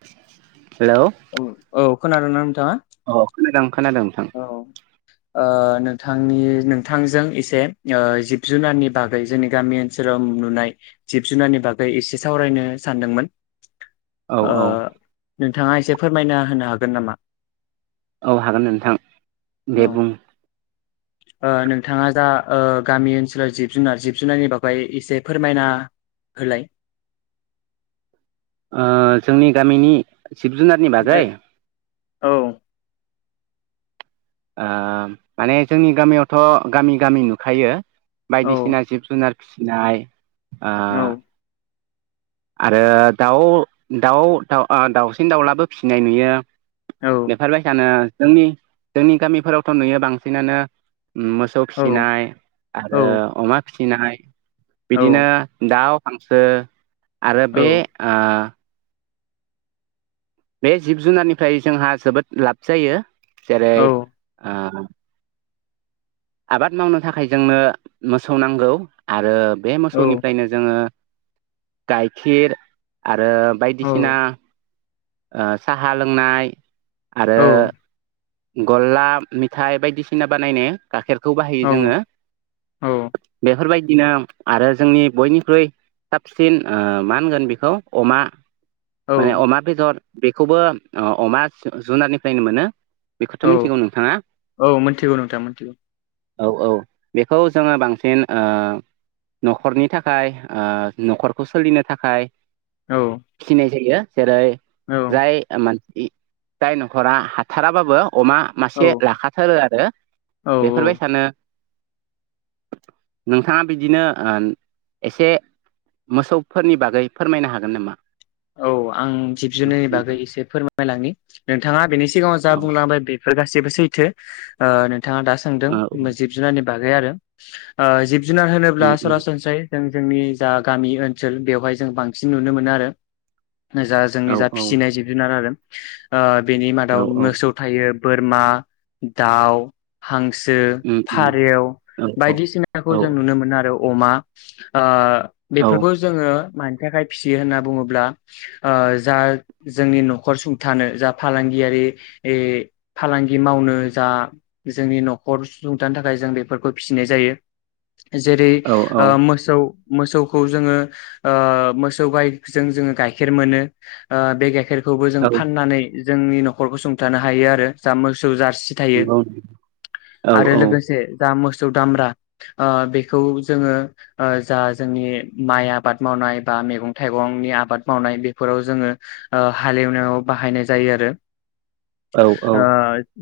[inaudible] Hello. औ औ खोनादोंना अ खोनादों खोनादों नोंथां औ ओ नोंथांनि नोंथांजों एसे ओ जिब-जुनारनि बागै जोंनि गामि ओनसोलाव नुनाय जिब जुनारनि बागै एसे सावरायनो सानदोंमोन औ आ औ नोंथाङा एसे फोरमायना होनो हागोन नामा? औ हागोन नोंथां बे औ बुं ओ नोंथाङा दा ओ गामि ओनसोलाव जिब-जुनार जिब-जुनारनि बागै एसे फोरमायना होलाय ओ जोंनि गामिनि जिब जुनारनि बागै औ ओ माने जोंनि गामियावथ' गामि गामि नुखायो। औ बायदिसिना जिब-जुनार फिसिनाय ओ औ आरो दाउ दाउ ओ दाउसिन दाउलाबो फिसिनाय नुयो औ बेफोरबायसानो जोंनि जोंनि गामिफोरावथ नुयो बांसिनानो मोसौ औ फिसिनाय औ आरो अमा फिसिनाय औ बिदिनो दाउ हांसो आरो बे ओ बे जिब जुनारनिफ्राय जोंहा जोबोद लाब जायो जेरै औ आ आबाद मावनो थाखाय जोंनो मोसौ नांगौ आरो बे औ मोसौनिफ्रायनो जोङो गायखिर आ रो औ बायदिसिना ओ साहा लोंनाय आरो गलला मिथाय बायदिसिना बानायनो गाइखेरखौ बाहायो औ जोङो औ बेफोरबायदिनो आरो जोंनि बयनिख्रुइ साबसिन ओ मा होनगोन बेखौ अमा माने औ अमा बेदर बेखौबो अमा जुनारनिफ्रायनो मोनो बेखौथ' औ मिथिगौ नोंथाङा औ मिथिगौ नोंथां मिथिगौ औ औ बेखौ जोङो बांसिन ओ नखरनि थाखाय नखरखौ सोलिनो थाखाय औ फिसिनाय जायो जेरै औ जाय मानसि जाय नखरा हाथाराबाबो अमा औ मासे लाखाथारो आरो औ बेफोरबायसानो नोंथाङा बिदिनो ओम एसे मोसौफोरनि बागै फोरमायनो हागोन नामा? औ आं जिब जुनारनि बागै एसे फोरमायलांनि- नोंथाङा बेनि सिगाङाव जा औ बुंलांबाय बेफोर गास जेबो सैथो थाङा दा सोंदों औ जिब जुनारनि- बागै आरो ओ जिब जुनार होनोब्ला उम उम सरा सनस्रायै जों जोंनि जा गामि ओनसोल बेवहाय जों बांसिन नुनो मोनो आरो जा जोंनि औ जा औ फिसिनाय जिब जुनार आरो आ बेनि औ मादाव औ मोसौ थायो बोरमा, दाउ, हां सो, उम उम फारेव औ औ बायदिसिनाखौ औ जों नुनो मोनो आरो। अमा आ बेफोरखौ जोङो मानि थाखाय फिसियो होनना बुङोब्ला ब्ला ओ जा जोंनि न'खर सुंथानो जा फालांगियारि फालांगि मावनो जा जोंनि न'खर सुंथानो थाखाय जों बेफोरखौ फिसिनाय जायो जेरै औ ओ मोसौ मोसौखौ जोङो ओ मोसौ गाय जों जोङो गाइखेर मोनो ओ बे गाइखेर खौबो जों औ फाननानै जोंनि न'खरखौ सुंथानो हायो आरो जा मोस - जारसि थायो नंगौ औ आरो लोगोसे जा मोस सौ दामब्रा ओ बेखौ जोङो ओ जा जोंनि माइ आबाद मावनाय बा मेगं थाइगं गंनि आबाद मावनाय बेफोराव जोङो ओ हालएवनायाव बाहायनाय जायो आरो। औ औ ओ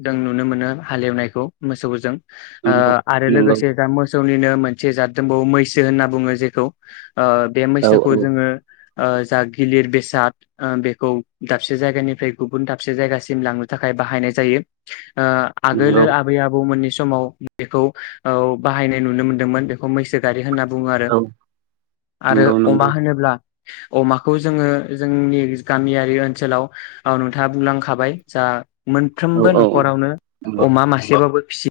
दों नुनो मोनो हालएवनायखौ मोसौजों ओ नंगौ आरो नंगौ लोगोसे दा मोसौ सौनिनो मोनसे जाद दोंबावो मैसो होनना बुङो जेखौ ओ बे औ मैसोखौ औ जोङो ओ जा गिलिर बेसाद ओ बेखौ दाबसे जायगानिफ्राय गुबुन दाबसे जायगासिम लांनो थाखाय बाहायनाय जायो। ओ आगोलो नंगौ आबै आबौमोननि स माव बेखौ बाहायनाय नुनो मोनदोंमोन बेखौ मैसो गारि होनना बुङो आरो औ आरो नंगौ नंगौ अमा होनोब्ला अमाखौ जोङो जोंनि गामियारि ओनसोलाव ओ नोंथाङा बुंलांखाबाय जा औ मोनफ्रोमबो औ औ न'खरावनो नंगौ अमा मासेबाबो फिसि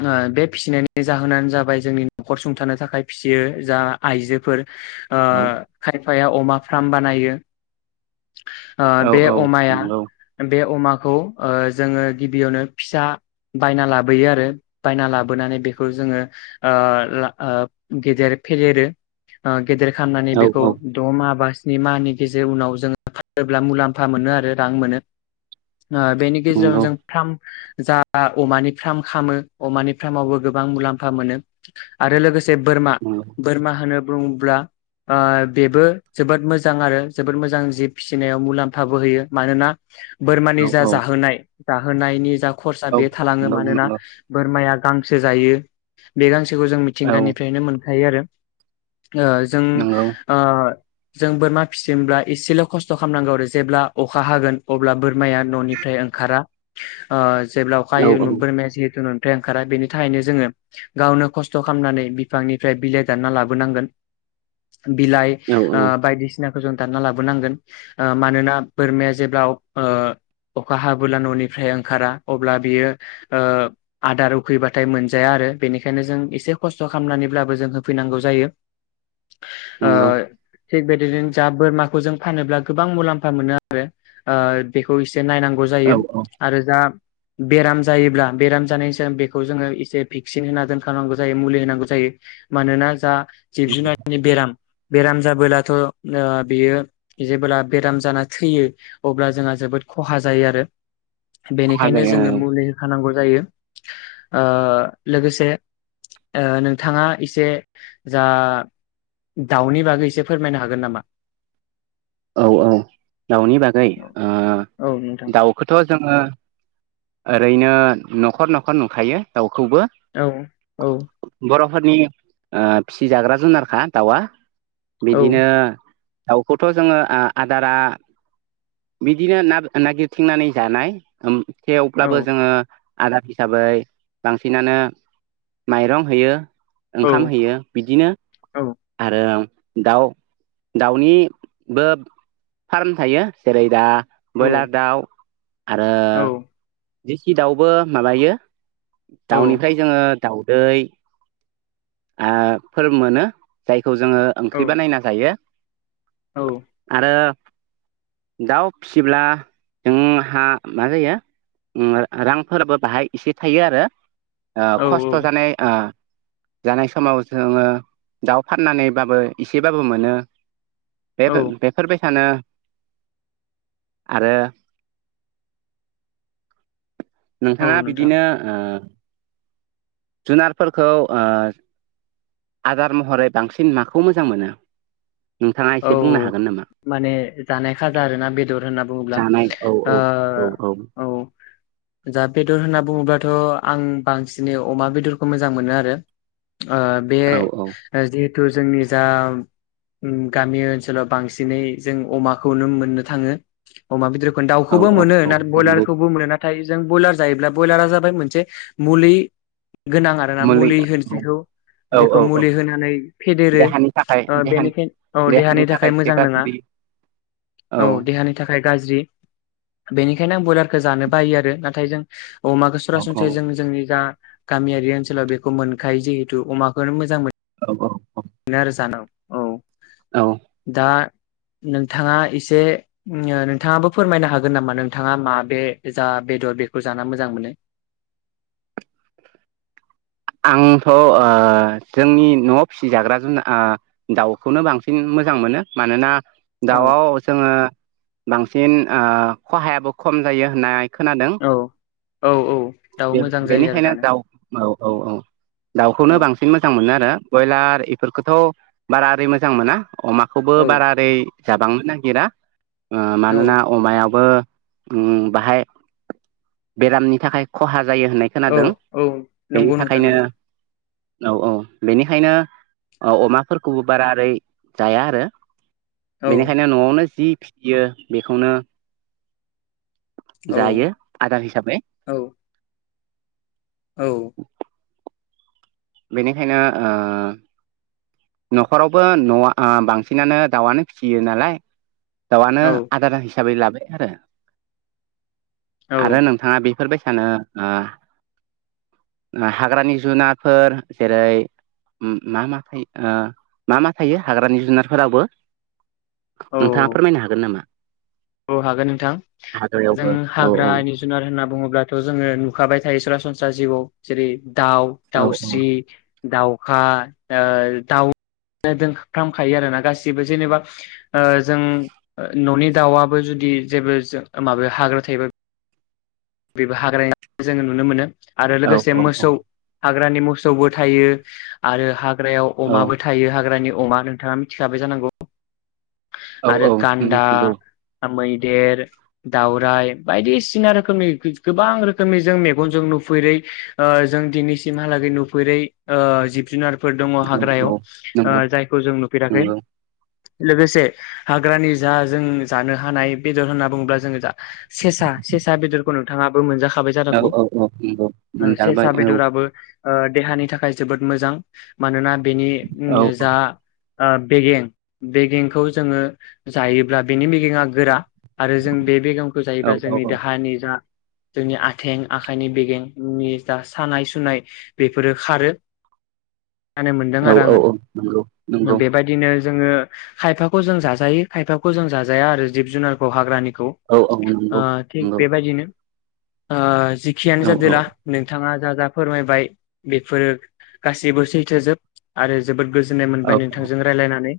ओ बे फिसिनायनि जाहोनानो जाबाय जोंनि न'खर सुंथानो थाखाय फिसियो जा आइजोफोर ओ औ खाय फाया अमा फ्राम बानायो। ओ बे औ अमाया नंगौ बे अमाखौ जोङो ओ गिबियावनो फिसा बायना लाबोयो आरो बायना लाबोनानै बेखौ जोङो ओ गेदेर फदेरो। गेदेर खालामनानै औ बेखौ औ दमा बा सनि मानि गेजेर उनाव जोङो फानोब्ला मुलाम्फा मोनो आरो रां मोनो ओ बेनि गेजेराव नंगौ जों थाम जा अमानि फार्म खामो अमानि फारामावबो गोबां मुलाम्फा मोनो आरो लोगो से बोरमा नंगौ बोरमा होनो बुङोब्ला ओ बेबो जोबोद मोजां आरो जोबोद मोजां जिब फिसिनायाव मुलाम्फाबो होयो मानोना बोरमानि औ जा जाहोनाय जाहोनायनि जा खरसा औ बे थालाङो नंगौ मानोना नंगौ माया गांसो जायो बे गांसो खौ जों औ मिथिंगानिफ्रायनो मोन हायो आरो ओ जों नंगौ ओ जों बोरमा फिसिनब्ला एसेल खस्थ खालामनांगौ आरो जेब्ला अखा हागोन अब्ला बोरमाया ननिफ्राय ओंखारा ओ जेब्ला अखा औ हायो बोर जे [unintelligible] ओंखारा बेनि थाखायनो जोङो गावनो खस्थ खालामनानै बिफांनिफ्राय बिलाइ दानना लाबोनांगोन। बिलाइ औ ओ बायदिसिना खौ जों दानना लाबोनांगोन ओ मानोना बोरमाया जेब्ला ओ अखा हाबोला ननिफ्राय ओंखारा अब्ला बियो ओ आदार उखैबाथाय मोनजाया आरो बेनिखायनो जों एसे खस्थ खालामनानैब्लाबो जों होफैनांगौ जायो। ओ नंगौ थिग बेदिनो जा बोरमाखौ जों फानोब्ला गोबां मुलाम्फा मोनो आरो ओ बेखौ एसे से नायनांगौ औ जायो औ आरो जा बेराम जायोब्ला बेराम जानाय बेखौ जोङो एसे भेक्सिन होना दोनखनांगौ जायो मुलि होनांगौ जायो मानोना जा जिब-जुनारनि बेराम बेराम जाबोलाथ ओ बेयो जेबोब्ला बेराम जाना थैयो अब्ला जोंहा जोबोद खहा जायो आरो। खहा बेनिखायनो जायो जोङो मुलि होखानांगौ। जायो। ओ लोगोसे ओ नोंथाङा एसे जा दाउनि बागै एसे फोरमायनो हागोन नामा? औ औ दाउनि बागै ओ औ नोंथां दाउखौथ जोङो ओरैनो न'खर न'खर नुखायो दाउ औ औ। फोरनि फिसिजाग्रा जुनारखा दाउआ। औ बिदिनो। दावखौथ थ जोङो ओ आदारा बिदिनो न-नागिर थिंनानै जानाय ओम थेवब्लाबो जोङो। आदार हिसाबै बांसिनानो माइरं होयो। औ ओंखाम होयो बिदिनो औ आरो। दाउ दाउनि बो फार्म थायो जेरै दा औ ब्रयलार दाउ आरो औ देसि दाउबो माबायो औ दाउनिफ्राय जोङो दाउदै ओ फोर मोनो जाय खौ जोङो औ ओंख्रि बानायना जायो । औ आरो दाउ फिसिब्ला जोंहा मा जायो ओ रांफोराबो बाहाय एसे थायो आरो आ औ खस्थ जानाय आ जानाय समाव जोङो दाउ फाननानैबाबो एसेबाबो मोनो औ बे-बेफोरबाय सानो आरो औ नोंथाङा नोंथां बिदिनो ओ जुनारफोरखौ आ आदार महरै बांसिन माखौ मोजां मोनो नोंथाङा औ एसे बुंनो हागोन नामा माने जानाय खाजा आरोोना बेदर होनना बुङोब्ला जानाय औ ओ औ औ । दा बेदर होनना बुङोब्लाथ आं बांसिनै अमा बेदरखौ मोजां मोनोआरो । ओ बे औ जि तु जोंनि जा ओम गामि ओनसोलाव बांसिनै जों अमाखौनो मोननो थाङो अमा बेदर औ दाउखौबो औ मोनो औ ना ब्रयलार नंगौ खौबो मोनो ना नाथाय जों ब्रयलार जायोब्ला ब्रयलारा जाबाय मोनसे मुलि गोनां आरोना मुलि होनसैखौ औ औ जेखौ औ औ मुलि होनानै फेदेरो देहानि थाखाय ओ देहानि बेनिखाय औ देहानि थाखाय मोजां नङा औ देहानि थाखाय गाज्रि बे बेनिखायनो आं ब्रयलारखौ जानो बायो आरो नाथाय जों अमाखौ औ सरासनस्राय जों जोंनि जा गामियारि ओनसोलाव बेखौ मोनखायो जिहेतु अमाखौनो मोजां मोन औ औ । मोनो आरो जानो औ औ । दा नोंथाङा एसे नोंथाङाबो फोरमायनो हागोन नामा नोंथाङा मा बे जा बेदर बेखौ जा मोजां मोनो? आंथ' जोंनि नआव फिसिजाग्रा जुना अ दाउखौनो बांसिन मोजां मोनो मानोना औ दाउआव जोङो बां सिन ओ खहायाबो खम जायो होनना खोनादों औ औ औ दाउ बे मोजां जायो आरो बेनिखायनो जानो दाउ औ औ औ दाउखौनो औ बांसिन मोजां मोनो आरो ब्रयलार इफोरखौथ' बारा ओरै मोजां मोना अमाखौबो औ बारा ओरै जाबांनो नागिरा ओ औ मानोना अमायावबो उम बाहाय बेरामनि थाखाय खहा जायो होननाय औ खोनादों औ बेनि नंगौ नोंथां थाखायनो नंगौ औ औ बेनिखायनो औ अमाफोरखौबो बारा ओरै जाया आरो औ बेनिखायनो न'आवनो जि फियो बेखौनो औ जायो आदार हिसाबै औ औ । बेनिखायनो ओ न'खरावबो न'आ आ बांसिनानो दा़उखौनो फिसियो नालाय दाउआनो औ आदार हिसाबै लाबाय आरो औ आरो नोंथांङा बे बेफोर बायसानो ओ हाग्रानि जुनारफोर जेरै मा मा ओ मा मा थायो हाग्रानि जुनारफोरावबो? नोंथांङा औ फोरमायनो हागोन नामा? औ हागोन नोंथां जों हाग्रायावबो औ औ हाग्रानि जुनार होनना बुङोब्लाथ' जोंङो नुखाबाय थायो सरासनस्रा जिउआव जेरै दाउ औ दाउस्रि दाउखा ओ दाउ दोंफ्रामखायो आरो ना गासिबो जेनेबा ओ जों ननि दाउआ बो जुदि जेबो माबायाव हाग्रा थायोबा बेबो हाग्रा जोङो नुनो मोनो आरो औ लोगोसे मोसौ हाग्रानि मोसौबो थायो आरो हा ग्रायाव औ अमाबो थायो हाग्रानि अमा नोंथाङा मिथिखाबाय जानांगौ। औ आरो औ गान्दा मिथिगौ मै देर दावराइ बायदिसिना रोखोमनि गोबां रोखोमनि जों मेगनजों नुफेरै ओ जों दिनैसिमहालागै नुफेरै ओ जिब जुनार। फोर दङ औ हाग्रायाव औ ओ नंगौ जायखौ जों नुफेराखै नंगौ लोगोसे हाग्रानि जा जों जानो हानाय बेदर होनना बुङोब्ला जोङो जा सेसा सेसा बेदरखौ नोंथाङाबो मोनजाखा औ औ औ नंगौ मोन्दांबाय सेसा औ। बेदराबो ओ देहानि थाखाय जोबोद मोजां मानोना बेनि उम औ जा ओ बेगें बेगेंखौ जोङो जायोब्ला बेनि बेेगेेङा गोरा आरो जों बे बेगेंखौ औ जायोबब्ला जोंनि देहानि जा जोंनि आथें आखाइनि बेगेंनि जा सानाय सुनाय बेफोरो खारो। होननानै मोनदों औ आरो औ औ आङो नंगौ नंगौ। बेबायदिनो जोङो खायफाखौ जों जाजायो खायफाखौ जों जाजाया आरो जिब जुनारखौ हाग्रानि खौ औ औ ओ नंगौ थिग नंगौ बेबायदिनो ओह जिखियानो औ जादोला नोंथाङा जा जा फोरमायबाय बेफोरो गासैबो सैथोजोब आरो जोबोद गोज जोननाय औ मोनबाय नोंथांजों रायलायनानै।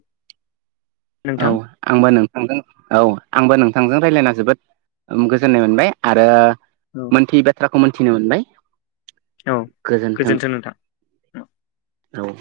औ नोंथां आंबो नोंथांजों औ आंबो नोंथांजों रायलायना जोबोद ओम गोजोननाय मोनबाय आरो औ मोनथियै बाथ्राखौ मोनथिनो मोनबाय औ गोजोन्थों औ।